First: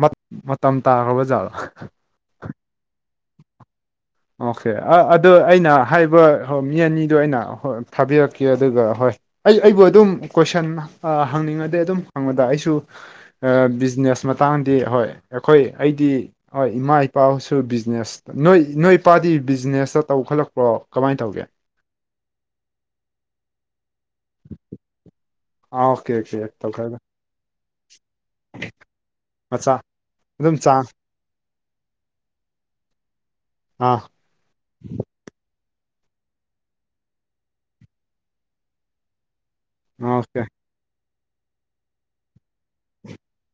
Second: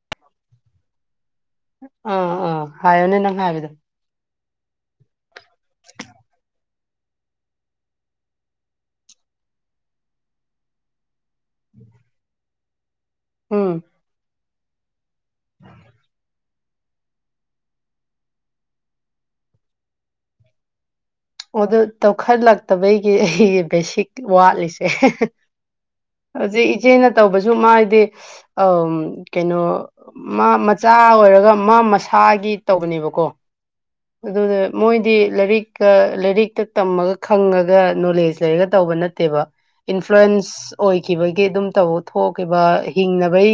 ꯃꯠ ꯃꯇꯝ ꯇꯥꯈ꯭ꯔꯕꯖꯥꯠꯔ ꯑꯥ ꯑꯥ ꯍꯥꯏꯌꯣꯅꯦ ꯅꯪ ꯍꯥꯏꯕꯗꯣ ꯑꯣꯀꯦ ꯑ ꯑꯗꯣ ꯑꯩꯅ ꯍꯥꯏꯕ ꯍꯧ ꯃꯤ ꯑꯅꯤꯗꯣ ꯑꯩꯅ ꯍ ꯊꯥꯕꯤꯔꯛꯀꯦ ꯑꯗꯨꯒ ꯍꯣꯏ ꯑꯩ ꯑꯩꯕꯨ ꯑꯗꯨꯝ ꯀꯣꯏꯁꯟ ꯑ ꯍꯪꯅꯤꯡꯉꯗꯤ ꯑꯗꯨꯝ ꯍꯪꯕꯗ ꯑꯩꯁꯨ ꯑ ꯎꯝ ꯕꯤꯖꯤꯅꯦꯁ ꯃꯇꯥꯡꯗꯤ ꯍꯣꯏ ꯑꯈꯣꯏ ꯑꯩꯗꯤ ꯍꯣꯏ ꯏꯃꯥ ꯏꯄꯥꯥꯎꯁꯨ ꯕꯤꯖꯤꯅꯦꯁꯇ ꯅꯣꯏ ꯅꯣꯏ ꯄꯥꯗꯤ ꯕꯤꯖꯤꯅꯦꯁꯇ ꯇꯧꯈꯠꯂꯛꯄ꯭ꯔꯣ ꯀꯃꯥꯏ ꯇꯧꯒꯦ ꯑꯣꯗꯨ ꯇꯧꯈꯠꯂꯛꯇꯕꯩꯒꯤ ꯑꯩꯒꯤ ꯕꯦꯁꯤꯛ ꯋꯥꯠꯂꯤꯁꯦ ꯑꯥ ꯑꯣꯀꯦ ꯑꯣꯀꯦ ꯍꯧꯖꯤꯛ ꯇꯧꯈꯠꯂ ꯏꯆꯦꯅ ꯇꯧꯕꯁꯨ ꯃꯥꯏꯗꯤ ꯑꯝ ꯀꯩꯅꯣ ꯃꯆꯥ ꯃꯥ ꯑꯗꯨꯝ ꯆꯥꯡ ꯃꯆꯥ ꯑꯣꯏꯔꯒ ꯃꯥ ꯃꯁꯥꯒꯤ ꯇꯧꯕꯅꯦꯕꯀꯣ ꯑꯥ ꯑꯗꯨꯗ ꯃꯣꯏꯗꯤ ꯂꯥꯏꯔꯤꯛꯀ ꯂꯥꯏꯔꯤꯛꯇ ꯇꯝꯃꯒ ꯈꯪꯉꯒ ꯅꯣꯂꯦꯖ ꯂꯩꯔꯒ ꯇꯧꯕ ꯅꯠꯇꯦꯕ ꯑꯣꯀꯦ ꯏꯟꯐ꯭ꯂꯨꯋꯟꯁ ꯑꯣꯏꯈꯤꯕꯒꯤ ꯑꯗꯨꯝ ꯇꯧ ꯊꯣꯛꯈꯤꯕ ꯍꯤꯡꯅꯕꯩ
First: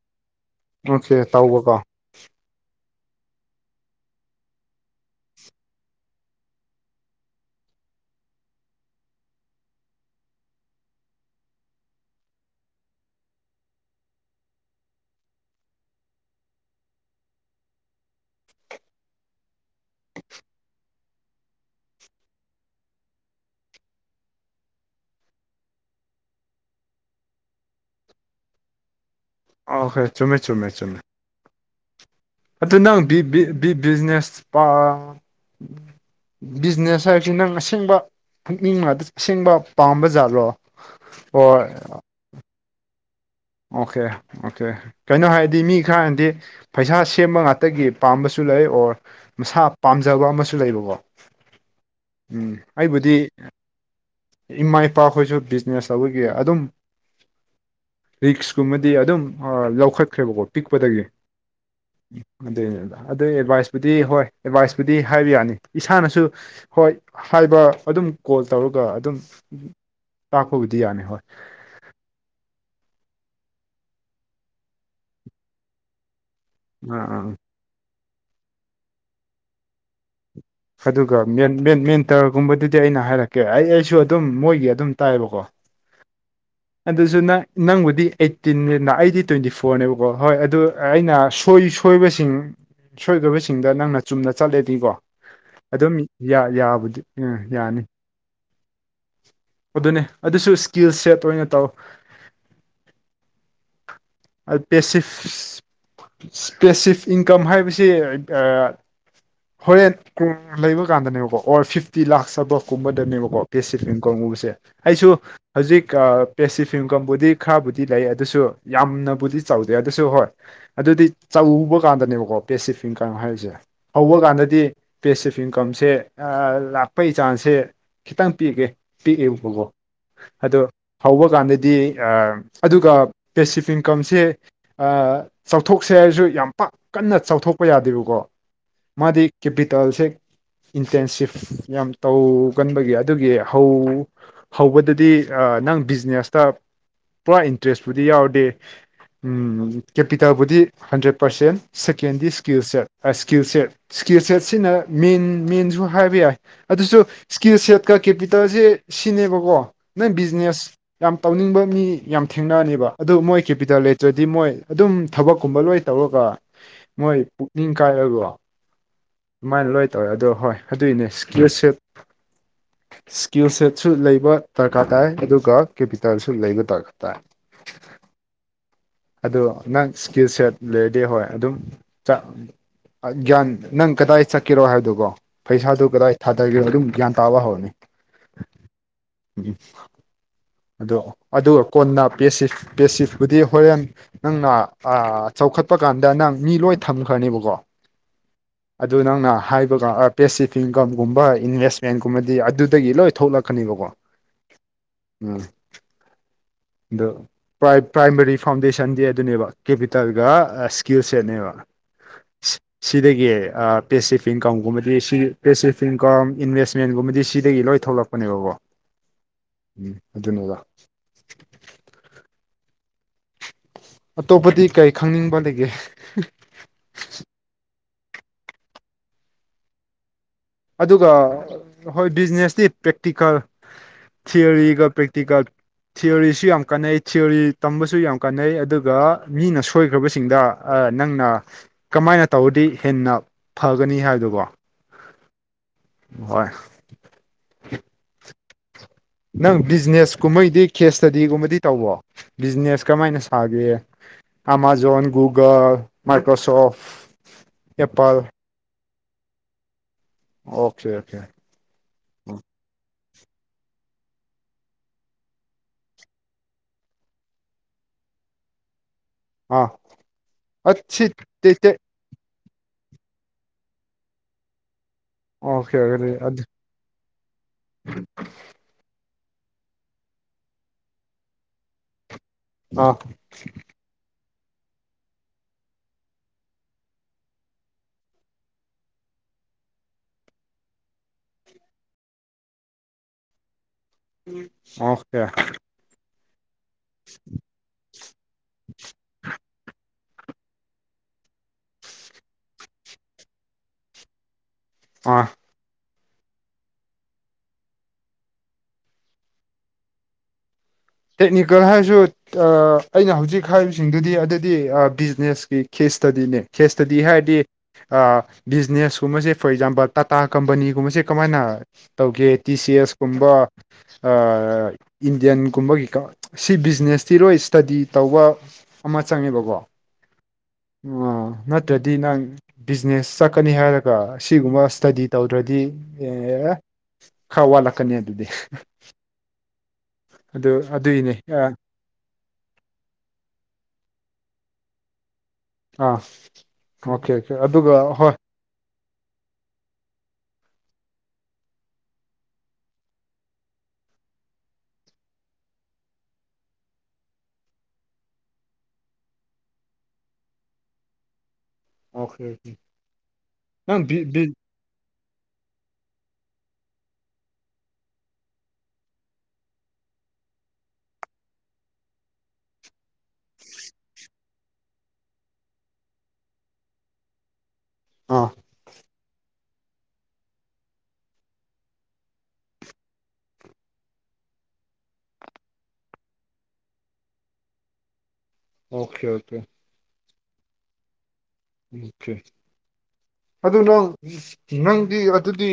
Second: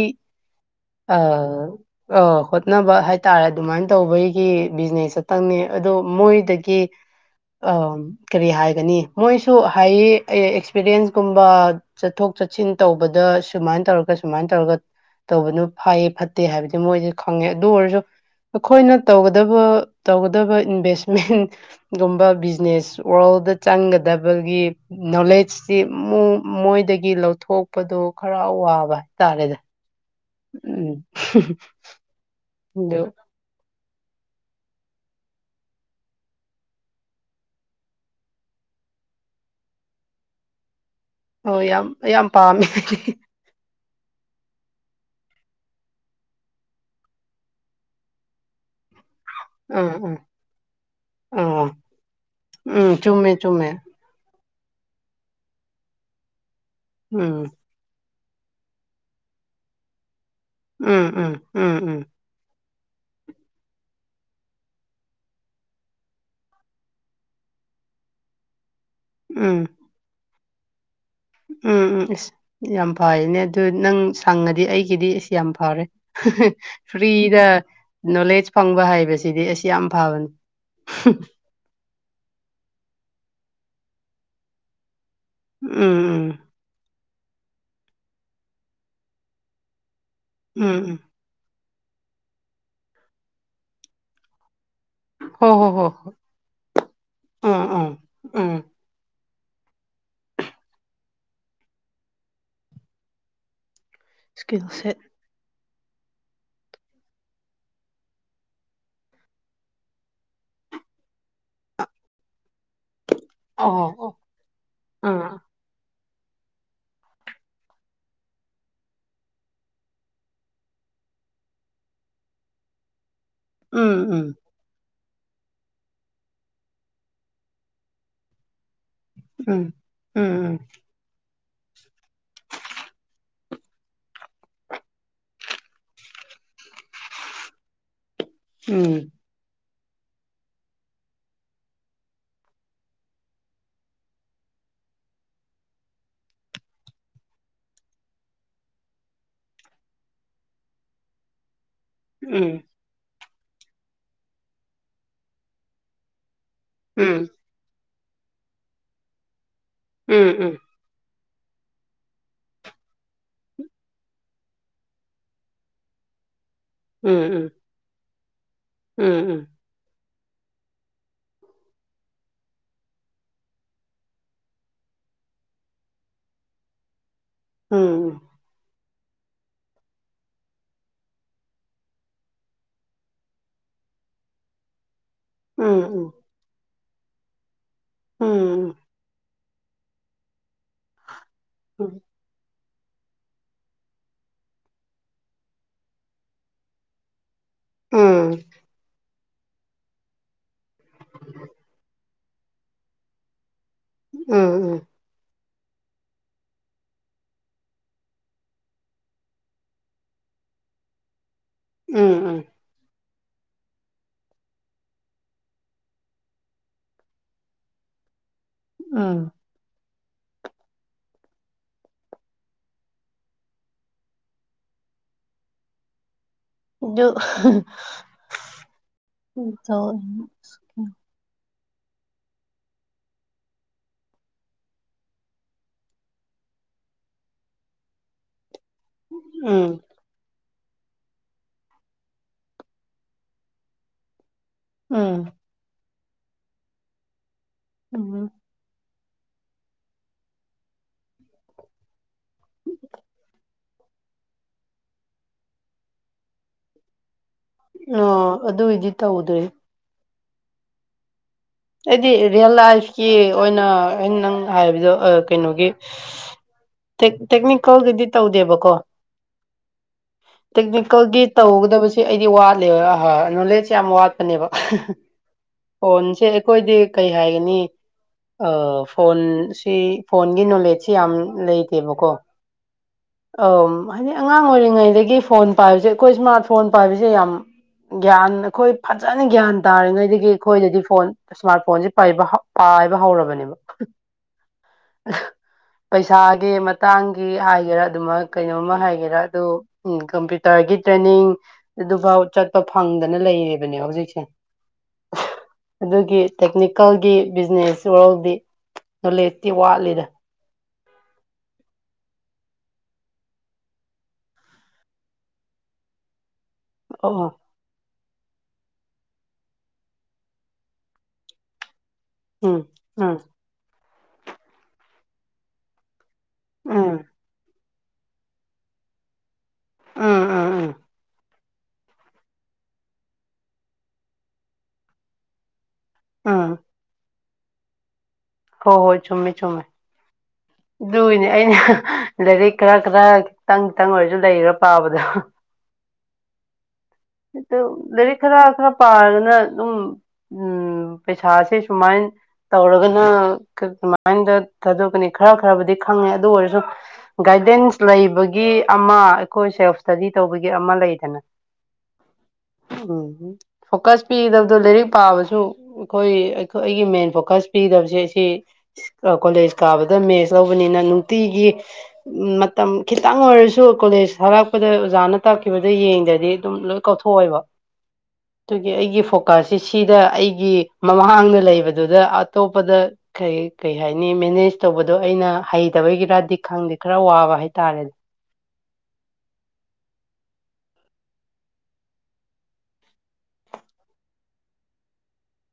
ꯑꯣꯀꯦ ꯑ ꯇꯧꯕꯀꯣ ꯑ ꯍꯣꯠꯅꯕ ꯍꯥꯏꯇꯥꯔꯦ ꯑꯗꯨꯃꯥꯏꯟ‌ ꯇꯧꯕꯒꯤ ꯕꯤꯖꯤꯅꯦꯁ ꯈꯇꯪꯅꯤ ꯑꯗꯣ ꯃꯣꯏꯗꯒꯤ ꯑꯝ ꯀꯔꯤ ꯍꯥꯏꯒꯅꯤ ꯃꯣꯏꯁꯨ ꯍꯥꯏꯌꯦ ꯑꯩ ꯑꯦꯛꯁꯄꯤꯔꯤꯌꯦꯟꯁꯀꯨꯝꯕ ꯆꯠꯊꯣꯛ ꯆꯠꯁꯤꯟ ꯇꯧꯕꯗ ꯁꯨꯃꯥꯏꯟ ꯇꯧꯔꯒ ꯁꯨꯃꯥꯏꯟ ꯇꯧꯔꯒ ꯇꯧꯕꯅꯨ ꯐꯥꯏꯌꯦ ꯐꯠꯇꯦ ꯍꯥꯏꯕꯗꯤ ꯃꯣꯏꯗꯤ ꯈꯪꯉꯦ ꯑꯗꯨ ꯑꯣꯏꯔꯁꯨ ꯑꯈꯣꯏꯅ ꯇꯧꯒꯗꯕ ꯇꯧꯒꯗꯕ ꯏꯟꯚꯦꯁꯃꯦꯟꯒꯨꯝꯕ ꯕꯤꯖꯤꯅꯦꯁ ꯋꯥꯔꯜꯗ ꯆꯪꯒꯗꯕꯒꯤ ꯅꯣꯂꯦꯖꯁꯤ ꯃꯣ ꯃꯣꯏꯗꯒꯤ ꯂꯧꯊꯣꯛꯄꯗꯣ ꯈꯔ ꯋꯥꯕ ꯍꯥꯏꯇꯥꯔꯦꯗ ꯑꯣ ꯍꯣꯏ ꯆꯨꯝꯃꯦ ꯆꯨꯝꯃꯦ ꯆꯨꯝꯃꯦ [unintelligible] ꯑꯗꯨ ꯅꯪꯕꯤ ꯕꯤ ꯕꯤ ꯕꯤꯖꯤꯅꯦꯁ ꯄ ꯕꯤꯖꯤꯅꯦꯁ ꯍꯥꯏꯕꯁꯤ ꯅꯪ ꯑꯁꯦꯡꯕ ꯄꯨꯛꯅꯤꯡꯅꯇ ꯑꯁꯦꯡꯕ ꯄꯥꯝꯕ ꯖꯥꯠꯔꯣ ꯑꯣ ꯌꯥꯝ ꯌꯥꯝ ꯄꯥꯝꯃꯦ ꯑꯣꯀꯦ ꯑꯣꯀꯦ ꯀꯩꯅꯣ ꯍꯥꯏꯔꯗꯤ ꯃꯤ ꯈꯔꯅꯗꯤ ꯄꯩꯁꯥ ꯁꯦꯝꯕ ꯉꯥꯛꯇꯒꯤ ꯄꯥꯝꯕꯁꯨ ꯂꯩ ꯑꯣꯔ ꯃꯁꯥ ꯑꯥ ꯑꯥ ꯄꯥꯝꯖꯕ ꯑꯃꯁꯨ ꯂꯩꯕꯀꯣ ꯑꯥ ꯎꯝ ꯑꯩꯕꯨꯗꯤ ꯆꯨꯝꯃꯦ ꯆꯨꯝꯃꯦ ꯏꯃꯥ ꯏꯄꯥ ꯈꯣꯏꯁꯨ ꯕꯤꯖꯤꯅꯦꯁ ꯇꯧꯕꯒꯤ ꯑꯗꯨꯝ ꯎꯝ ꯔꯤꯛꯁꯀꯨꯝꯕꯗꯤ ꯑꯗꯨꯝ ꯑ ꯂꯧꯈꯠꯈ꯭ꯔꯦꯕꯀꯣ ꯄꯤꯛꯄꯗꯒꯤ ꯎꯝ ꯎꯝ ꯎꯝ ꯎꯝ ꯑꯗꯨꯏꯅꯦꯗ ꯑꯗꯨꯏ ꯑꯦꯗꯚꯥꯏꯁꯄꯨꯗꯤ ꯍꯣꯏ ꯑꯦꯗꯚꯥꯏꯁꯄꯨꯗꯤ ꯍꯥꯏꯕ ꯌꯥꯅꯤ ꯏꯁꯥꯅꯁꯨ ꯍꯣꯏ ꯍꯥꯏꯕ ꯑꯗꯨꯝ ꯀꯣꯜ ꯇꯧꯔꯒ ꯑꯗꯨꯝ ꯎꯝ ꯇꯥꯛꯄꯕꯨꯗꯤ ꯌꯥꯅꯤ ꯍꯣꯏ ꯎꯝ ꯎꯝ ꯏꯁ ꯌꯥꯝ ꯐꯌꯦꯅꯦ ꯑꯗꯨ ꯅꯪ ꯁꯪꯉꯗꯤ ꯑꯩꯒꯤꯗꯤ ꯏꯁ ꯌꯥꯝ ꯐꯔꯦ ꯑꯥ ꯑꯥ ꯐ꯭ꯔꯤꯗ ꯅꯣꯂꯦꯖ ꯐꯪꯕ ꯍꯥꯏꯕꯁꯤꯗꯤ ꯑꯁ ꯌꯥꯝ ꯐꯕꯅꯤ ꯑꯗꯨꯒ ꯃꯦꯟ ꯃꯦꯟ ꯃꯦꯟꯇꯔꯒꯨꯝꯕꯗꯨꯗꯤ ꯑꯩꯅ ꯍꯥꯏꯔꯛꯀꯦ ꯑꯩ ꯑꯩꯁꯨ ꯑꯗꯨꯝ ꯃꯣꯏꯒꯤ ꯑꯗꯨꯝ ꯇꯥꯏꯕꯀꯣ ꯎꯝ ꯎꯝ ꯑꯗꯨꯁꯨꯅ ꯅꯪꯕꯨꯗꯤ ꯑꯩꯠꯇꯤꯅꯤꯅ ꯑꯩꯗꯤ ꯇ꯭ꯋꯦꯟꯇꯤ ꯐꯣꯔ ꯐꯣꯔꯅꯦꯕꯀꯣ ꯍꯣꯏ ꯑꯗꯨ ꯎꯝ ꯎꯝ ꯎꯝ ꯑꯩꯅ ꯁꯣꯏ ꯁꯣ ꯁꯣꯏꯕꯁꯤꯡ ꯁꯣꯏꯗꯣꯏꯕꯁꯤꯡꯗ ꯅꯪꯅ ꯆꯨꯝꯅ ꯆꯠꯂꯦꯗꯤꯀꯣ ꯍꯣ ꯍꯣ ꯍꯣ ꯑꯗꯨꯝ ꯍꯣꯏ ꯌꯥ ꯌꯥꯕꯨꯗꯤ ꯎꯝ ꯌꯥꯅꯤ ꯎꯝ ꯑꯗꯨꯅꯦ ꯑꯗꯨꯁꯨ ꯏꯁꯀꯤꯜ ꯁꯦꯠ ꯇꫭꯏꯅ ꯇꯧ ꯏꯁꯀꯤꯜ ꯄ° ꯁꯦꯠ ꯁꯤꯐ ꯄꯦꯁꯤꯐ ꯏꯟꯀꯝ ꯍꯥꯏꯕꯁꯤ ꯍꯣꯔꯦꯟ [inaudible] ꯂꯩꯕ ꯀꯥꯟꯗꯅꯦꯕꯀꯣ ꯑꯣꯔ ꯐꯤꯐꯇꯤ ꯂꯥꯛꯁ ꯆꯕ ꯀꯨꯝꯕꯗꯅꯦꯕꯀꯣ ꯑꯣ ꯄꯦꯁꯤꯐꯖ ꯑꯣ ꯏꯟꯀꯝ ꯒꯨꯝꯕꯁ° ꯑꯩꯁꯨ ꯑꯥ ꯍꯧꯖꯤꯛ ꯄꯦꯁꯤꯐꯤꯌꯝ ꯏꯟꯀꯝ ꯕꯨꯗꯤ ꯈꯔꯕꯨꯗꯤ ꯂꯩ ꯑꯗꯨꯁꯨ ꯌꯥꯝꯅ ꯕꯨꯗꯤ ꯆꯥꯎꯧꯗꯦ ꯑꯗꯨꯁꯨ ꯍꯣꯏ ꯑꯗꯨꯗꯤ ꯆꯥꯎꯧꯕ ꯀꯥꯟꯗꯅꯦꯕꯀꯣ ꯄꯦꯁꯤꯐꯤꯡ ꯏꯟꯀꯝ ꯍꯥꯏꯔꯤꯁꯦ ꯎꯝ ꯍꯧꯕ ꯎꯝ ꯀꯥꯟꯗꯗꯤ ꯄꯦꯁꯤꯐꯋ ꯏꯟꯀꯝꯁꯦ ꯂꯥꯛꯄꯩ ꯆꯥꯟꯁꯁꯦ ꯈꯤꯇꯪ ꯄꯤꯒꯦ ꯎꯝ ꯄꯤꯛꯑꯦꯕꯕꯀꯣ ꯎꯝ ꯎꯝ ꯑꯗꯣ ꯍꯧꯕ ꯀꯥꯟꯗꯗꯤ ꯑꯥ ꯑꯗꯨꯒ ꯄꯦꯁꯤꯐꯤꯛ ꯏꯟꯀꯝꯁꯦ ꯑꯥ ꯆꯥꯎꯊꯣꯛꯁꯦ ꯍꯥꯏꯔꯁꯨ ꯌꯥꯝ ꯄꯥꯛ ꯀꯟꯅ ꯆꯥꯎꯊꯣꯛꯄ ꯌꯥꯗꯦꯕꯀꯣ ꯎꯝ ꯃꯥꯗꯤ ꯀꯕꯤꯇꯜꯁꯦ ꯏꯟꯇꯦꯟꯁꯤꯞ ꯌꯥꯝ ꯇꯧꯒꯟꯕꯒꯤ ꯑꯗꯨꯒꯤ ꯍꯧ ꯍꯧꯕꯗꯗꯤ ꯅꯪ ꯕꯤꯖꯤꯅꯦꯁꯇ ꯄꯨꯔꯥ ꯏꯟꯇꯔꯦꯁꯄꯨꯗꯤ ꯌꯥꯎꯔꯗꯤ ꯑꯝ ꯀꯦꯄꯤꯇꯥꯕꯨꯗꯤ ꯍꯟꯗ꯭ꯔꯦꯠ ꯄꯥꯔꯁꯦꯟ ꯁꯦꯀꯦꯟꯗꯤ ꯎꯝ ꯏꯁꯀꯤꯜꯁꯦꯠ ꯏꯁꯀꯤꯜ ꯁꯦꯠ ꯏꯁꯀꯤꯜ ꯁꯦꯠꯁꯤꯅ ꯃꯦꯟ ꯃꯦꯟꯁꯨ ꯍꯥꯏꯕ ꯌꯥꯏ ꯑꯗꯨꯁꯨ ꯎꯝ ꯎꯝ ꯀꯤꯔ ꯁꯦꯠꯀ ꯀꯦꯄꯤꯇꯜ ꯁꯦ ꯁꯤꯅꯦꯕꯀꯣ ꯅꯣꯏ ꯎꯝ ꯎꯝ ꯕꯤꯖꯤꯅꯦꯁ ꯌꯥꯝ ꯇꯧꯅꯤꯡꯕ ꯃꯤ ꯌꯥꯝ ꯊꯦꯡꯅꯅꯦꯕ ꯑꯗꯨ ꯃꯣꯏ ꯀꯦꯄꯤꯇ°ꯜ ꯂꯦꯇ꯭ꯔꯗꯤ ꯃꯣꯏ ꯑꯗꯨꯝ ꯊꯕꯛꯀꯨꯝꯕ ꯂꯣꯏ ꯇꯧꯔꯒ ꯎꯝ ꯃꯣꯏ ꯎꯝ ꯄꯨꯛꯅꯤꯡ ꯀꯥꯏꯕꯣ ꯎꯝ ꯎꯝ ꯑꯗꯨꯃꯥꯏꯅ ꯂꯣꯏ ꯇꯧꯋꯦ ꯑꯗꯣ ꯍꯣꯏ ꯑꯗꯨꯏꯅꯦ ꯏꯁ꯭ꯀꯦꯠ ꯁꯠ ꯏꯁ꯭ꯀꯤꯜ ꯁꯦꯠꯁꯨ ꯂꯩꯕ ꯗꯔꯀꯥꯔ ꯇꯥꯏ ꯑꯗꯨꯒ ꯀꯦꯄꯤꯇꯦꯜꯁꯨ ꯂꯩꯕ ꯗꯔꯀꯥꯔ ꯇꯥꯏ ꯎꯝ ꯑꯗꯨ ꯅꯪ ꯏꯁꯀꯤꯜ ꯁꯦꯠ ꯂꯩꯔꯗꯤ ꯍꯣꯏ ꯑꯗꯨꯝ ꯆꯠ ꯒ꯭ꯌꯥꯟ ꯅꯪ ꯀꯗꯥꯏ ꯆꯠꯀꯦꯔꯣ ꯍꯥꯏꯕꯗꯨꯒꯣ ꯄꯩꯁꯥꯗꯨ ꯀꯗꯥꯏ ꯊꯥꯗꯒꯦꯔꯣ ꯑꯗꯨꯝ ꯒ꯭ꯌꯥꯟ ꯇꯥꯕ ꯍꯧꯔꯅꯤ ꯎꯝ ꯎꯝ ꯑꯗꯣ ꯑꯗꯨꯒ ꯀꯣꯟꯅ ꯄꯦꯁꯤ ꯄꯦꯁꯤꯐꯄꯨꯗꯤ ꯍꯣꯔꯦꯟ ꯅꯪꯅ ꯑꯥ ꯆꯥꯎꯈꯠꯄ ꯀꯥꯟꯗ ꯅꯪ ꯃꯤ ꯂꯣꯏ ꯊꯝꯈ꯭ꯔꯅꯦꯕꯀꯣ ꯑꯗꯨ ꯅꯪꯅ ꯍꯥꯏꯕꯒ ꯄꯦꯁꯤꯐ ꯏꯟꯀꯝꯒꯨꯝꯕ ꯏꯟꯚꯦꯁꯃꯦꯟꯒꯨꯝꯕꯗꯤ ꯑꯗꯨꯗꯒꯤ ꯂꯣꯏ ꯊꯣꯛꯂꯛꯀꯅꯤꯕꯀꯣ ꯎꯝ ꯎꯝ ꯎꯝ ꯑꯗꯨ ꯄ꯭ꯔꯥꯏ ꯄ꯭ꯔꯥꯏꯃꯔꯤ ꯐꯥꯎꯟꯗꯦꯁꯟ ꯗꯦ ꯑꯗꯨꯅꯦꯕ ꯀꯦꯄꯤꯇꯜꯒ ꯏꯁꯀꯤꯜ ꯁꯦꯠꯅꯦꯕ ꯎꯝ ꯎꯝ ꯁꯤꯗꯒꯤ ꯑꯥ ꯄꯦꯁꯤꯐ ꯏꯟꯀꯝꯒꯨꯝꯕꯗꯤ ꯄꯦꯁꯤꯐ ꯏꯟꯀꯝ ꯏꯟꯚꯦꯁꯃꯦꯟꯒꯨꯝꯕꯗꯤ ꯁꯤꯗꯒꯤ ꯂꯣꯏ ꯊꯣꯛꯂꯛꯄꯅꯦꯕꯀꯣ ꯎꯝ ꯑꯗꯨꯅꯤꯗ ꯑꯇꯣꯞꯄꯗꯤ ꯀꯔꯤ ꯈꯪꯅꯤꯡꯕ ꯂꯩꯒꯦ ꯑꯗꯨ [inaudible] ꯑꯗꯨꯒ ꯍꯣꯏ ꯕꯤꯖꯤꯅꯦꯁꯇꯤ ꯄ꯭ꯔꯦꯛꯇꯤꯀꯦꯜ ꯊꯤꯌꯣꯔꯤꯒ ꯄ꯭ꯔꯦꯛꯇꯤꯀꯦꯜ ꯊꯤꯌꯣꯔꯤꯁꯨ ꯌꯥꯝ ꯀꯥꯟꯅꯩ ꯊꯤꯌꯣꯔꯤ ꯇꯝꯕꯁꯨ ꯌꯥꯝ ꯀꯥꯟꯅꯩ ꯑꯗꯨ ꯒ ꯃꯤꯅ ꯁꯣꯏ ꯒ꯭ꯔꯕ ꯁꯤꯡꯗ ꯑꯥ ꯅꯪꯅ ꯀꯃꯥꯏꯅ ꯇꯧꯔꯗꯤ ꯍꯦꯟꯅ ꯐꯒꯅꯤ ꯍꯥꯏꯕꯗꯨꯀꯣ ꯎꯝ ꯍꯣꯏ ꯎꯝ ꯅꯪ ꯕꯤꯖꯤꯅꯦꯁ ꯀꯨꯝꯕꯩꯗꯤ ꯀꯦꯁ ꯁ꯭ꯇꯗꯤꯒꯨꯝꯕꯗꯤ ꯇꯧꯕꯣ ꯕꯤꯖꯤꯅꯦꯁ ꯀꯃꯥꯏꯅ ꯁꯥꯒꯦ ꯑꯃꯥꯖꯣꯟ ꯒꯨꯒꯥꯜ ꯃꯥꯏꯀ꯭ꯔꯣꯁꯣꯐ ꯑ ꯑꯦꯄꯜ ꯑꯗꯨꯏꯗꯤ ꯇꯧꯗ꯭ꯔꯦ ꯑꯣꯈꯦ ꯑꯣꯈꯦ ꯑꯩꯗꯤ ꯔꯤꯌꯦꯜ ꯂꯥꯏꯐꯀꯤ ꯑꯣꯏꯅ ꯑꯩꯅ ꯅꯪ ꯍꯥꯏꯕꯗꯣ ꯑꯥ ꯀꯩꯅꯣꯒꯤ ꯇꯦꯛ ꯇꯦꯛꯅꯤꯀꯜꯒꯤꯗꯤ ꯇꯧꯗꯦꯕꯀꯣ ꯑꯥ ꯑꯁꯤ ꯇꯦꯛꯅꯤꯀꯜꯗꯤ ꯇꯧꯒꯗꯕꯁꯤ ꯁꯤ ꯑꯩꯗꯤ ꯋꯥꯠꯂꯦꯕ ꯑꯍꯥ ꯅꯣꯂꯦꯖ ꯌꯥꯝ ꯋꯥꯠꯄꯅꯦꯕ ꯑꯣꯀꯦ ꯐꯣꯟꯁꯦ [unintelligible] ꯑꯗꯨ ꯑꯩꯈꯣꯏꯗꯤ ꯀꯩ ꯍꯥꯏꯒꯅꯤ ꯑ ꯐꯣꯟ ꯁꯤ ꯐꯣꯟꯒꯤ ꯅꯣꯂꯦꯖꯁꯤ ꯌꯥꯝ ꯂꯩꯇꯦꯕꯀꯣ ꯑꯥ ꯑꯧꯝ ꯍꯥꯏꯗꯤ ꯑꯉꯥꯡ ꯑꯣꯏꯔꯤꯉꯩꯗꯒꯤ ꯐꯣꯟ ꯄꯥꯏꯕꯁꯦ ꯑꯩꯈꯣꯏ ꯏꯁꯃꯥꯔꯠ ꯐꯣꯟ ꯄꯥꯏꯕꯁꯦ ꯌꯥꯝ ꯒ꯭ꯌꯥꯟ ꯑꯈꯣꯏ ꯐꯖꯅ ꯒ꯭ꯌꯥꯟ ꯇꯥꯔꯤꯉꯩꯗꯒꯤ ꯑꯩꯈꯣꯏꯗꯗꯤ ꯐꯣꯟ ꯏꯁꯃꯥꯔꯠ ꯐꯣꯟꯁꯦ ꯄꯥꯏꯕ ꯍꯧ ꯄꯥꯏꯕ ꯍꯧꯔꯕꯅꯦꯕ ꯑꯣꯀꯦ ꯄꯩꯁꯥꯗꯤ ꯃꯇꯥꯡꯒꯤ ꯍꯥꯏꯒꯦꯔꯥ ꯑꯗꯨꯃꯛ ꯀꯩꯅꯣꯝꯃ ꯍꯥꯏꯒꯦꯔꯥ ꯑꯗꯨ ꯎꯝ ꯀꯝꯄ꯭ꯌꯨꯇꯔꯒꯤ ꯇ꯭ꯔꯦꯅꯤꯡ ꯑꯗꯨꯐꯥꯎ ꯆꯠꯄ ꯐꯪꯗꯅ ꯂꯩꯔꯤꯕꯅꯦ ꯍꯧꯖꯤꯛꯁꯦ ꯑꯥ ꯑꯗꯨꯒꯤ ꯇꯦꯛꯅꯤꯀꯜꯒꯤ ꯕꯤꯖꯤꯅꯦꯁ ꯋꯥꯔꯜꯗꯤ ꯅꯣꯂꯦꯖꯇꯤ ꯋꯥꯠꯂꯤꯗ ꯇꯦꯛꯅꯤꯀꯜ ꯍꯥꯏꯔꯁꯨ ꯑꯥ ꯑꯩꯅ ꯍꯧꯖꯤꯛ ꯍꯥꯏꯕꯁꯤꯡꯗꯨꯗꯤ ꯑꯗꯨꯗꯤ ꯑꯥ ꯕꯤꯖꯤꯅꯦꯁꯀꯤ ꯈꯦꯁ ꯁ꯭ꯇꯗꯤꯅꯦ ꯈꯦꯁ ꯁ꯭ꯇꯗꯤ ꯑꯣ ꯍꯥꯏꯔꯗꯤ ꯑꯥ ꯕꯤꯖꯤꯅꯦꯁ ꯀꯨꯝꯕꯁꯦ ꯐꯣꯔ ꯑꯦꯛꯖꯥꯝꯄꯜ ꯇꯥꯇꯥ ꯀꯝꯄꯅꯤꯒꯨꯝꯕꯁꯦ ꯀꯃꯥꯏꯅ ꯇꯧꯒꯦ ꯇꯤ ꯎꯝ ꯁꯤ ꯑꯦꯁ ꯎꯝ ꯀꯨꯝꯕ ꯑꯥ ꯏꯟꯗꯤꯌꯥꯟꯒꯨꯝꯕꯒꯤ ꯀꯥ ꯁꯤ ꯎꯝ ꯕꯤꯖꯤꯅꯦꯁꯇꯤ ꯂꯣꯏ ꯁ꯭ꯇꯗꯤ ꯇꯧꯕ ꯑꯃ ꯆꯪꯉꯦꯕꯀꯣ ꯎꯝ ꯎꯝ ꯎꯝ [unintelligible] ꯅꯠ ꯇ꯭ꯔꯗꯤ ꯅꯪ ꯕꯤꯖꯤꯅꯦꯁ ꯆꯠꯀꯅꯤ ꯍꯥꯏꯔꯒ ꯑꯁꯤꯒꯨꯝꯕ ꯁ꯭ꯇꯗꯤ ꯇꯧꯗ꯭ꯔꯗꯤ ꯑꯦ ꯎꯝ ꯈꯔ ꯋꯥꯠꯂꯛꯀꯅꯤ ꯑꯗꯨꯗꯤ ꯍꯣ ꯍꯣꯏ ꯆꯨꯝꯃꯦ ꯆꯨꯝꯃꯦ ꯑꯗꯨ ꯑꯗꯨꯏꯅꯦ ꯑꯗꯨꯒꯤꯅꯦ ꯑꯥ ꯑꯩꯅ ꯂꯥꯏꯔꯤꯛ ꯈꯔ ꯈꯔ ꯈꯤꯇꯪ ꯈꯤꯇꯪ ꯑꯣꯏꯔꯁꯨ ꯂꯩꯔ ꯄꯥꯕꯗꯣ ꯑꯥ ꯑꯣꯀꯦ ꯑꯣꯀꯦ ꯑꯗꯨ ꯑꯗꯨꯒ ꯍꯣꯏ ꯂꯥꯏꯔꯤꯛ ꯈꯔ ꯈꯔ ꯄꯥꯔꯒꯅ ꯑꯗꯨꯝ ꯎꯝ ꯄꯩꯁꯥꯁꯦ ꯁꯨꯃꯥꯏꯟ ꯇꯧꯔꯒꯅ ꯀ ꯀꯃꯥꯏꯅꯗ ꯊꯥꯗꯣꯛꯀꯅꯤ ꯈꯔ ꯈꯔꯕꯨꯗꯤ ꯈꯪꯉꯦ ꯑꯗꯨ ꯑꯣꯏꯔꯁꯨ ꯒꯥꯏꯗꯦꯟꯁ ꯂꯩꯕꯒꯤ ꯑꯃ ꯑꯩꯈꯣꯏ ꯁꯦꯜꯐ ꯁ꯭ꯇꯗꯤ ꯇꯧꯕꯒꯤ ꯑꯃ ꯂꯩꯗꯅ ꯑꯣꯀꯦ ꯑꯣꯀꯦ ꯎꯝ ꯍꯨꯝ ꯅꯪ ꯕꯤ ꯐ‌ꯣꯀꯁ ꯕꯤ ꯄꯤꯒꯗꯕ ꯗꯣ ꯂꯥꯏꯔꯤꯛ ꯄꯥꯕꯁꯨ ꯑꯈ‌ꯣꯏ ꯑꯩꯈꯣꯏ ꯑꯩꯒꯤ ꯃꯦꯟ ꯐꯣꯀꯁ ꯄꯤꯗꯕꯁꯦ ꯁꯤ ꯑ ꯀꯣꯂꯦꯖ ꯀꯥꯕꯗ ꯃꯦꯠꯁ ꯂꯧꯕꯅꯤꯅ ꯅꯨꯡꯇꯤꯒꯤ ꯎꯝ ꯃꯇꯝ ꯈꯤꯇꯪ ꯑꯣꯏꯔꯁꯨ ꯀꯣꯂꯦꯖ ꯊꯥꯔꯛꯄꯗ ꯑꯣꯖꯥꯅ ꯇꯥꯛꯈꯤꯕꯗꯨ ꯌꯦꯡꯗ꯭ꯔꯗꯤ ꯑꯗꯨꯝ ꯂꯣꯏ ꯀꯥꯎꯊꯣꯛꯑꯦꯕ ꯑꯥ ꯑꯗꯨꯒꯤ ꯑꯩꯒꯤ ꯐꯣꯛ ꯑ ꯁꯤꯁꯤꯗ ꯑꯩꯒꯤ ꯃꯃꯥꯡꯅ ꯂꯩꯕꯗꯨꯗ ꯑꯇꯣꯞꯄꯗ ꯀꯩ ꯀ‌ꯩ ꯍꯥꯏꯅꯤ ꯃꯦꯅꯦꯖ ꯇꯧꯕꯗꯣ ꯑꯩꯅ ꯍꯩꯇꯕꯩꯒꯤꯔꯗꯤ ꯈꯪꯗꯦ ꯈꯔ ꯋꯥꯕ ꯍꯥꯏꯇꯥꯔꯦꯅꯦ ꯑꯣꯀꯦ ꯑꯣꯀꯦ [unintelligible] ꯑꯗꯨ ꯅꯪ ꯅꯪꯗꯤ ꯑꯗꯨꯗꯤ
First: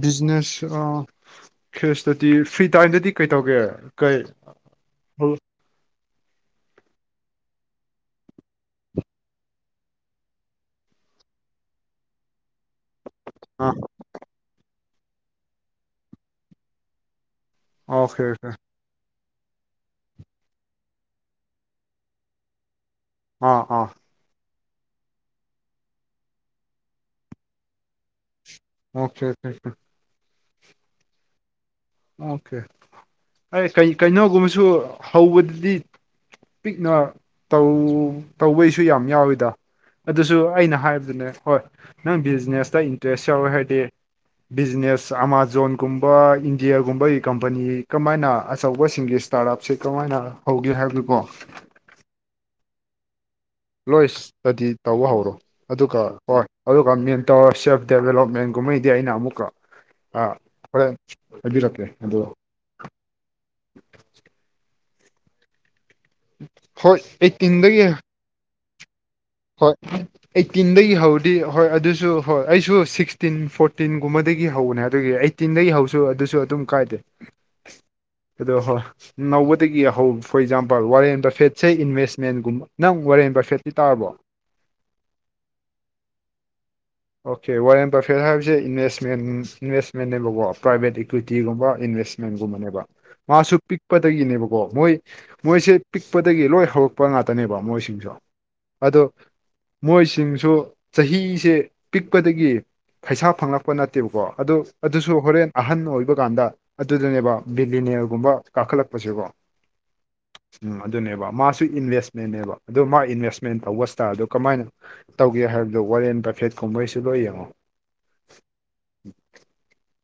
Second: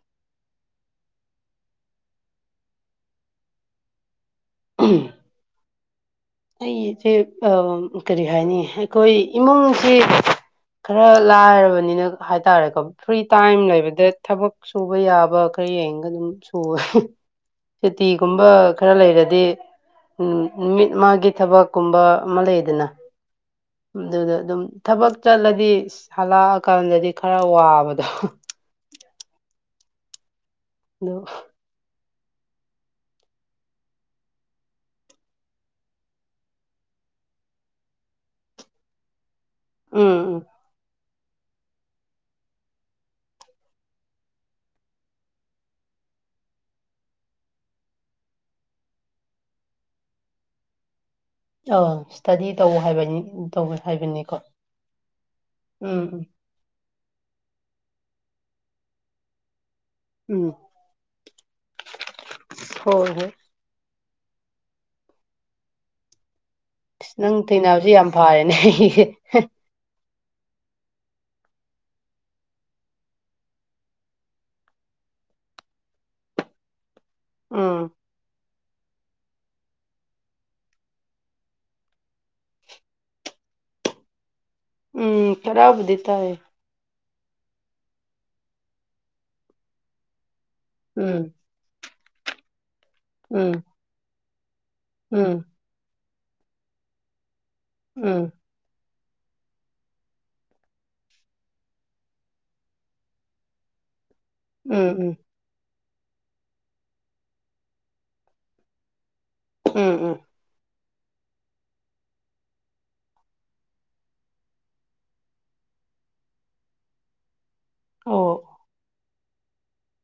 ꯕꯤꯖꯤꯅꯦꯁ ꯑꯥ ꯁꯤꯁꯇꯗꯤ ꯐ꯭ꯔꯤ ꯇꯥꯏꯝꯗꯗꯤ ꯀꯩꯇꯧꯒꯦ ꯀꯩ [inaudible] [inaudible] ꯑꯩꯁꯦ ꯑꯝ ꯀꯔꯤ ꯍꯥꯏꯅꯤ ꯑꯩꯈꯣꯏ ꯏꯃꯨꯡꯁꯤ ꯈꯔ ꯂꯥꯏꯔꯕꯅꯤꯅ ꯍꯥꯏꯇꯥꯔꯦꯀꯣ ꯐ꯭ꯔꯤ ꯇꯥꯏꯝ ꯑꯥ ꯂꯩꯕꯗ ꯊꯕꯛ ꯁꯨꯕ ꯌꯥꯕ ꯈꯔ ꯌꯦꯡꯒ ꯑꯗꯨꯝ ꯁꯨꯋꯦ ꯑꯣꯀꯦ ꯁꯨꯇꯤꯒꯨꯝꯕ ꯑꯣꯀꯦ ꯈꯔ ꯂꯩꯔꯗꯤ ꯎꯝ ꯅꯨꯃꯤꯠ ꯏꯃꯥꯒꯤ ꯊꯕꯛꯀꯨꯝꯕ ꯑꯃ ꯂꯩꯗꯅ ꯑꯥ ꯑꯥ ꯑꯗꯨꯗ ꯑꯗꯨꯝ ꯊꯕꯛ ꯆꯠꯂꯗꯤ ꯍꯜꯂꯛꯑꯀꯥꯟꯗꯗꯤ ꯈꯔ ꯋꯥꯕꯗꯣ ꯑꯣꯀꯦ ꯑꯣꯀꯦ ꯗꯣ ꯑꯣꯀꯦ ꯑꯩ ꯀꯩ ꯀꯩꯅꯣꯒꯨꯝꯕꯁꯨ ꯍꯧꯕꯗꯨꯗꯤ ꯄꯤꯛꯅ ꯇ‌ꯧ ꯇꯧꯕꯩꯁꯨ ꯌꯥꯝ ꯌꯥꯎꯋꯤꯗ ꯎꯝ ꯎꯝ ꯑꯗꯨꯁꯨ ꯑꯩꯅ ꯍꯥꯏꯕꯗꯨꯅꯦ ꯍꯣꯏ ꯅꯪ ꯕꯤꯖꯤꯅꯦꯁꯇ ꯏꯟꯇꯔꯦꯁ ꯌꯥꯎꯋꯦ ꯍꯥꯏꯗꯤ ꯕꯤꯖꯤꯅꯦꯁ ꯑꯃꯥꯥꯖꯣꯟꯒꯨꯝꯕ ꯗꯤꯌꯥꯔꯒꯨꯝꯕꯒꯤ ꯀꯝꯄꯅꯤ ꯀꯃꯥꯏꯅ ꯑꯆꯧꯕꯁꯤꯡꯒꯤ ꯏꯁꯇꯥꯔꯠ ꯑꯞꯁꯦ ꯀꯃꯥꯏꯅ ꯍꯧꯒꯦ ꯍꯥꯏꯕꯗꯨꯀꯣ ꯑ ꯏꯁ꯭ꯇꯗꯤ ꯇꯧ ꯍꯥꯏꯕꯅꯤ ꯇꯧꯋꯦ ꯂꯣꯏ ꯍꯥꯏꯕꯅꯤꯀꯣ ꯏꯁꯇꯗꯤ ꯇꯧꯕ ꯍꯧꯔꯣ ꯑꯗꯨꯒ ꯎꯝ ꯎꯝ ꯍꯣꯏ ꯑꯗꯨꯒ ꯃꯦꯟ ꯇꯧꯔ ꯁꯦꯜꯐ ꯗꯦꯕꯦꯂꯞꯃꯦꯟꯒꯨꯝꯕꯩꯗꯤ ꯑꯩꯅ ꯑꯃꯨꯛꯀ ꯑꯥ ꯎꯝ ꯍ‌ꯣꯔꯦꯟ ꯍꯥꯏꯕꯤꯔꯛꯀꯦ ꯑꯗꯨ ꯍꯣꯏ ꯍꯣꯏ ꯍꯣꯏ ꯅꯪ ꯑꯩꯠꯇꯤꯟꯗꯒꯤ ꯊꯦꯡꯅꯕꯁꯦ ꯌꯥꯝ ꯐꯔꯦꯅꯦ ꯑꯩ ꯍꯣꯏ ꯑꯩꯠꯇꯤꯟꯗꯒꯤ ꯍꯧꯗꯤ ꯍꯣꯏ ꯑꯗꯨꯁꯨ ꯍꯣꯏ ꯑꯩꯁꯨ ꯁꯤꯛꯁꯇꯤꯟ ꯐꯣꯔꯇꯤꯟꯒꯨꯝꯕꯗꯒꯤ ꯍꯧꯕꯅꯦ ꯑꯗꯨꯒꯤ ꯑꯩ ꯇꯤꯟꯗꯒꯤ ꯍꯧꯁꯨ ꯑꯗꯨꯁꯨ ꯑꯗꯨꯝ ꯀꯥꯏꯗꯦ ꯎꯝ ꯑꯗꯣ ꯍꯧ ꯅꯧꯕꯗꯒꯤ ꯍꯧ ꯐꯣꯔ ꯑꯦꯛꯖꯥꯝꯄꯜ ꯋꯥꯔꯦꯟ ꯕꯥꯏꯐꯦꯠꯁ ꯏꯟꯚꯦꯁꯃꯦꯟꯒꯨꯝꯕ ꯅꯪ ꯋꯥꯔꯦꯟ ꯕꯥꯏꯐꯦꯠꯇꯤ ꯇꯥꯔꯕꯣ ꯎꯝ ꯈꯔꯕꯨꯗꯤ ꯇꯥꯏ ꯑꯣꯀꯦ ꯋꯥꯔ ꯑꯟ ꯄꯔꯐꯦ ꯍꯥꯏꯕꯁꯦ ꯏꯟꯚꯦꯁꯃꯦꯟ ꯏꯟꯚꯦꯁꯃꯦꯟꯅꯦꯕꯀꯣ ꯄ꯭ꯔꯥꯏꯚꯦꯠ ꯎꯝ ꯏꯀ꯭ꯋꯤꯇꯤꯒꯨꯝꯕ ꯏꯟꯚꯦꯁꯃꯦꯟꯒꯨꯝꯕꯅꯦꯕ ꯎꯝ ꯃꯥꯁꯨ ꯄꯤꯛꯄꯗꯒꯤꯅꯦꯕꯀꯣ ꯃꯣꯏ ꯎꯝ ꯃꯣꯏꯁꯦ ꯄꯤꯛꯄꯗꯒꯤ ꯂꯣꯏ ꯍꯧꯔꯛꯄ ꯉꯥꯛꯇꯅꯦꯕ ꯎꯝ ꯃꯣꯏꯁꯤꯡꯁꯨ ꯎꯝ ꯑꯗꯣ ꯃꯣꯏꯁꯤꯡꯁꯨ ꯆꯍꯤꯁꯦ ꯄꯤꯛꯄꯗꯒꯤ ꯄꯩꯁꯥ ꯐꯪꯂꯛꯄ ꯅꯠꯇꯦꯕꯀꯣ ꯑꯗꯨ ꯎꯝ ꯑꯗꯨꯁꯨ ꯍꯣꯔꯦꯟ ꯑꯍꯟ ꯑꯣꯏꯕ ꯀꯥꯟꯗ ꯑꯗꯨꯗꯅꯦꯕ ꯕꯤꯂꯤꯅ꯭ꯌꯔꯒꯨꯝꯕ ꯀꯥꯈꯠꯂꯛꯄꯁꯦꯕꯣ ꯎꯝ ꯎꯝ ꯎ ꯑꯗꯨꯅꯦꯕ ꯃꯥꯁꯨ ꯏꯟꯚꯦꯁꯃꯦꯟꯅꯦꯕ ꯑꯗꯣ ꯃꯥ ꯏꯟꯚꯦꯁꯃꯦꯟ ꯇꯧꯕꯁꯤꯗ ꯑꯗꯣ ꯀꯃꯥꯏꯅ ꯇꯧꯒꯦ ꯍꯥꯏꯕꯗꯣ ꯋꯥꯔꯦꯟ ꯄꯐꯦꯠ ꯀꯨꯝꯕꯩꯁꯨ ꯂꯣꯏ ꯌꯦꯡꯉꯣ ꯑꯣ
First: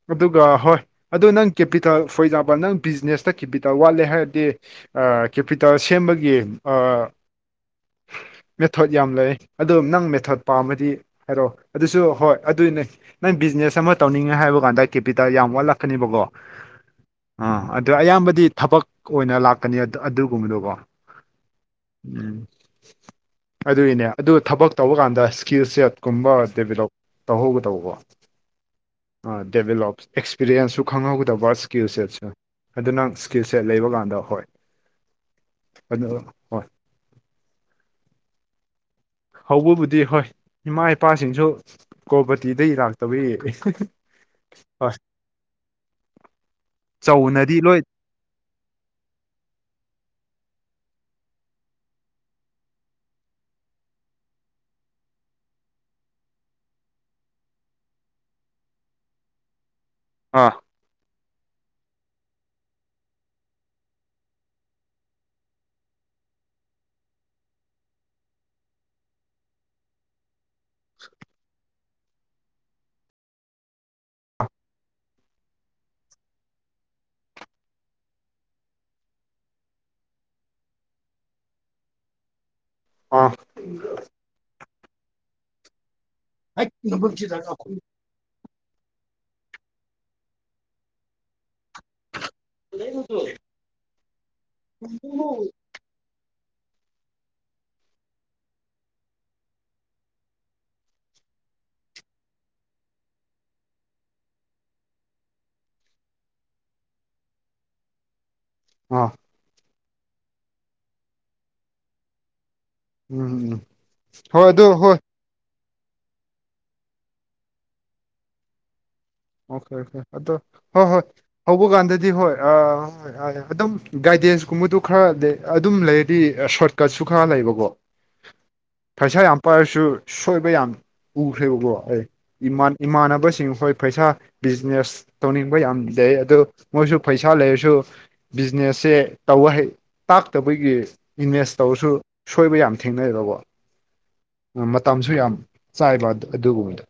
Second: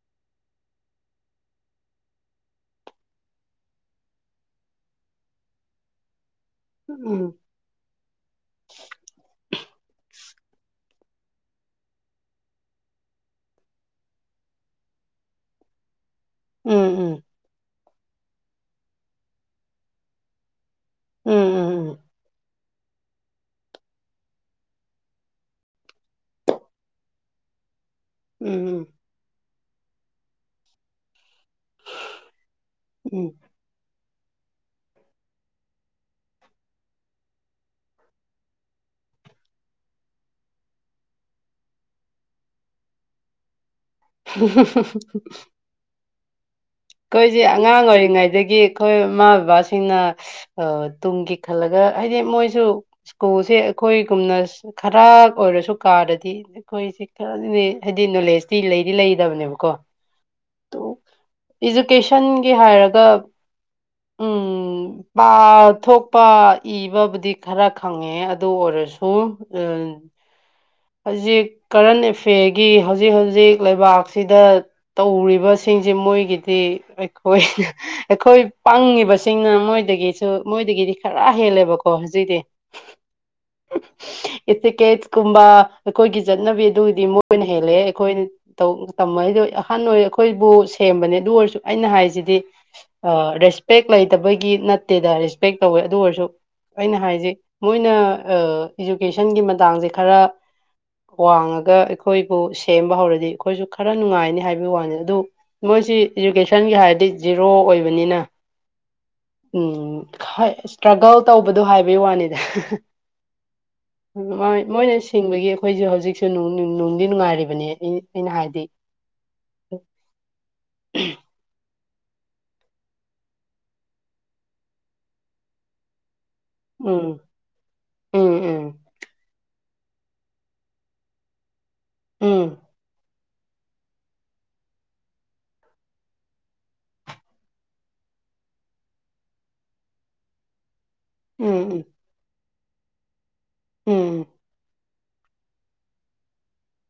ꯑꯗꯨꯒ ꯍꯣꯏ ꯑꯗꯣ ꯅꯪ ꯀꯦꯄꯤꯇꯜ ꯐꯣꯔ ꯑꯦꯛꯖꯥꯝꯄꯜ ꯅꯪ ꯕꯤꯖꯤꯅꯦꯁꯇ ꯀꯦꯄꯤꯇꯜ ꯋꯥꯠꯂꯦ ꯍꯥꯏꯔꯗꯤ ꯑ ꯀꯦꯄꯤꯇꯜ ꯁꯦꯝꯕꯒꯤ ꯑ [unintelligible] ꯃꯦꯊꯣꯠ ꯌꯥꯝ ꯂꯩ ꯑꯗꯣ ꯅꯪ ꯃꯦꯊꯠ ꯄꯥꯝꯃꯗꯤ ꯍꯥꯏꯔꯛꯑꯣ ꯑꯗꯨꯁꯨ ꯍꯣꯏ ꯑꯗꯨꯏꯅꯦ ꯅꯪ ꯕꯤꯖꯤꯅꯦꯁ ꯑꯃ ꯇꯧꯅꯤꯡꯉꯦ ꯍꯥꯏꯕ ꯀꯥꯟꯗ ꯀꯦꯄꯤꯇꯜ ꯌꯥꯝ ꯋꯥꯠꯂꯛꯀꯅꯤꯕꯀꯣ ꯎꯝ ꯎꯝ ꯑꯥ ꯑꯗꯨ ꯑꯌꯥꯝꯕꯗꯤ ꯊꯕꯛ ꯑꯣꯏꯅ ꯂꯥꯛꯀꯅꯤ ꯑꯠ ꯑꯗꯨꯒꯨꯝꯕꯗꯀꯣ ꯎꯝ ꯑꯗꯨꯏꯅꯦ ꯑꯗꯨ ꯊꯕꯛ ꯇꯧꯕ ꯀꯥꯟꯗ ꯁ꯭ꯀꯤꯜ ꯁꯦꯠ ꯀꯨꯝꯕ ꯗꯦꯕꯦꯂꯞ ꯇꯧꯍꯧꯒ ꯇꯧꯕ ꯎꯝ ꯎꯝ ꯑ ꯗꯦꯚꯦꯂꯣꯞ ꯑꯦꯛꯁꯄꯤꯔꯤꯌꯦꯟꯁꯁꯨ ꯈꯪꯍꯧꯒꯗꯕ ꯁ꯭ꯀꯤꯜ ꯁꯦꯠꯁꯨ ꯑꯗꯨ ꯅꯪ ꯎꯝ ꯁ꯭ꯀꯤꯜ ꯁ ꯁꯦꯠ ꯂꯩꯕ ꯀꯥꯟꯗ ꯍꯣꯏ ꯑꯗꯨ ꯍꯣꯏ ꯍꯧꯕꯕꯨꯗꯤ ꯍꯣꯏ ꯏꯃꯥ ꯏꯄꯥꯁꯤꯡꯁꯨ ꯀꯣꯕꯇꯤꯗꯩ ꯂꯥꯛꯇꯕꯩ [unintelligible] ꯈꯣꯏꯗꯤ ꯆꯧꯅꯗꯤ ꯑꯉꯥꯡ ꯂꯣꯏ ꯑꯣꯏꯔꯤꯉꯩꯗꯒꯤ ꯑꯈꯣꯏ ꯃꯃꯥ ꯕꯕꯥꯁꯤꯡꯅ ꯑ ꯇꯨꯡꯒꯤ ꯈꯜꯂꯒ ꯍꯥꯏꯗꯤ ꯃꯣꯏꯖꯨ ꯁ꯭ꯀꯨꯜꯁꯦ ꯑꯩꯈꯣꯏꯒꯨꯝꯅ ꯈꯔ ꯑꯣꯏꯔꯁꯨ ꯀꯥꯔꯗꯤ ꯑꯩꯈꯣꯏꯁꯤ ꯈꯔꯗꯅꯤ ꯍꯥꯏꯗꯤ ꯅꯣꯂꯦꯖꯇꯤ ꯂꯩꯗꯤ ꯂꯩꯒꯗꯕꯅꯦꯕꯀꯣ ꯑꯥ ꯏꯖꯨꯀꯦꯁꯟꯒꯤ ꯍꯥꯏꯔꯒ ꯎꯝ ꯄꯥꯊꯣꯛꯄ ꯏꯕꯕꯨꯗꯤ ꯈꯔ ꯈꯪꯉꯦ ꯉꯦ ꯑꯗꯨ ꯑꯣꯏꯔꯁꯨ ꯎꯝ ꯍꯧꯖꯤꯛ ꯀꯔꯟ ꯑꯦꯐ꯭ꯌꯔꯒꯤ ꯍꯧꯖꯤꯛ ꯍꯧꯖꯤꯛ ꯂꯩꯕꯥꯛꯁꯤꯗ ꯇꯧꯔꯤꯕꯁꯤꯡꯁꯦ ꯃꯣꯏꯒꯤꯗꯤ ꯑꯩꯈꯣꯏ ꯑꯩꯈꯣꯏ ꯄꯪꯉꯤꯕꯁꯤꯡꯅ ꯃꯣꯏꯗꯒꯤꯁꯨ ꯃꯣꯏꯗꯒꯤꯗꯤ ꯈꯔ ꯍꯦꯜꯂꯦꯕꯀꯣ ꯍꯨꯖꯤꯛꯇꯤ [unintelligible] ꯑꯥ ꯏꯇꯤꯀꯦꯠꯁ ꯀꯨꯝꯕ ꯑꯈꯣꯏꯒꯤ ꯆꯠꯅꯕꯤ ꯑꯥ ꯎꯝ ꯑꯗꯨꯗꯤ ꯃꯣꯏꯅ ꯍꯦꯜꯂꯦꯍꯦ ꯑꯈꯣꯏꯟ ꯇꯧ ꯇꯝꯃꯛꯢꯗꯣ ꯑꯍꯟ ꯑꯣꯏꯔꯦ ꯑꯈꯣꯏꯕꯨ ꯁꯦꯝꯕꯅꯦ ꯑꯗꯨ ꯑꯣꯏꯔꯁꯨ ꯑꯩꯅ ꯍꯥꯏꯁꯤꯗꯤ ꯑ ꯔꯦꯁꯄꯦꯛ ꯂꯩꯇꯕꯒꯤ ꯅꯠꯇꯦꯗ ꯔꯦꯁꯄꯦꯛ ꯇꯧꯋꯦ ꯑꯗꯨ ꯑꯣꯏꯔꯁꯨ ꯑꯩꯅ ꯍꯥꯏꯖꯦ ꯃꯣꯏꯅ ꯑ ꯏꯖꯨꯀꯦꯁꯟꯒꯤ ꯃꯇꯥꯡꯖꯦ ꯈꯔ ꯋꯥꯡꯉꯒ ꯑꯩꯈꯣꯏꯕꯨ ꯁꯦꯝꯕ ꯍꯧꯔꯗꯤ ꯑꯈꯣꯏꯖꯨ ꯈꯔ ꯅꯨꯡꯉꯥꯏꯅꯤ ꯍꯥꯏꯕꯩ ꯋꯥꯅꯤꯗ ꯑꯗꯨ ꯃꯣꯏꯁꯤ ꯏꯖꯨꯀꯦꯁꯟꯒꯤ ꯍꯥꯏꯔꯗꯤ ꯖꯦꯔꯣ ꯑꯣꯏꯕꯅꯤꯅ ꯑꯥ ꯎꯝ ꯈꯥꯢ ꯁꯇ꯭ꯔꯒꯜ ꯇꯧꯕꯗꯣ ꯍꯥꯏꯕꯩ ꯋꯥꯅꯤꯗ ꯎꯝ ꯎꯝ ꯍꯣꯏ ꯃꯣꯢ ꯑꯗꯨ ꯃꯣꯏꯅ ꯍꯣꯏ ꯁꯤ ꯊꯤꯡꯕꯒꯤ ꯑꯩꯈꯣꯏꯖꯨ ꯍꯨꯖꯤꯛꯁꯨ ꯅꯨꯡ ꯅꯨꯡ ꯅꯨꯡꯗꯤ ꯅꯨꯡꯉꯥꯏꯔꯤꯕꯅꯦ ꯑꯩ ꯑꯩꯅ ꯍꯥꯏꯗꯤ ꯑꯣꯈꯦ ꯑꯣꯈꯦ ꯑꯗꯣ ꯍꯣꯏ ꯍꯣꯏ ꯍꯧꯕ ꯀꯥꯟꯗꯗꯤ ꯍꯣꯏ ꯑ ꯍꯣꯏ ꯑ ꯑꯗꯨꯝ ꯒꯥꯏꯗꯦꯟꯁ ꯀꯨꯝꯕꯗꯨ ꯈꯔꯗꯦ ꯑꯗꯨꯝ ꯂꯩꯔꯗꯤ ꯑ ꯁꯣꯔꯠꯀꯠꯁꯨ ꯎꯝ ꯈꯔ ꯂꯩꯕꯀꯣ ꯎꯝ ꯎꯝ ꯄꯩꯁꯥ ꯌꯥꯝ ꯄꯥꯏꯔꯁꯨ ꯁꯣꯏꯕ ꯌꯥꯝ ꯎꯈ꯭ꯔꯦꯕꯀꯣ ꯑꯩꯥ ꯎꯝ ꯏꯃꯥꯟ ꯢꯃꯥꯟꯅꯕꯁꯤꯡ ꯍꯣꯏ ꯄꯩꯁꯥ ꯕꯤꯖꯤꯅꯦꯁ ꯇꯧꯅꯤꯡꯕ ꯌꯥꯝ ꯂꯩ ꯑꯗꯨ ꯃꯣꯏꯁꯨ ꯄꯩꯁꯥ ꯂꯩꯔꯁꯨ ꯕꯤꯖꯤꯅꯦꯁꯁꯦ ꯇꯧꯕ ꯍꯩ ꯇꯥꯛꯇꯕꯒꯤ ꯏꯟꯚꯦꯁ ꯎꯝ ꯇꯧꯔꯁꯨ ꯁꯣꯏꯕ ꯌꯥꯝ ꯊꯦꯡꯅꯩꯌꯦꯕꯀꯣ ꯎꯝ ꯃꯇꯝꯁꯨ ꯌꯥꯝ ꯆꯥꯏꯕ ꯑꯗꯨ ꯑꯗꯨꯒꯨꯝꯕꯗꯨ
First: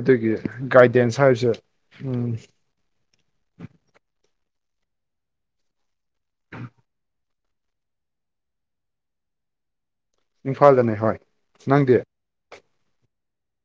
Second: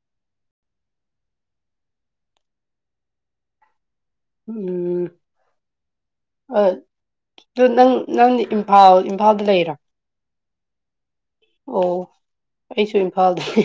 ꯑꯗꯨꯒꯤ ꯒꯥꯏꯗꯦꯟꯁ ꯍꯥꯏꯕꯁ‌‌ꯦ [unintelligible] ꯎꯝ ꯑꯗꯨ ꯅꯪ ꯅꯪꯗꯤ ꯏꯝꯐꯥꯜ ꯏꯝꯐꯥꯜꯗ ꯂꯩꯔꯣ ꯏꯝꯐꯥꯜꯗꯅꯦ ꯍꯣꯏ ꯅꯪꯗꯤ ꯑꯣ ꯑꯩꯁꯨ ꯏꯝꯐꯥꯜꯗꯅꯦ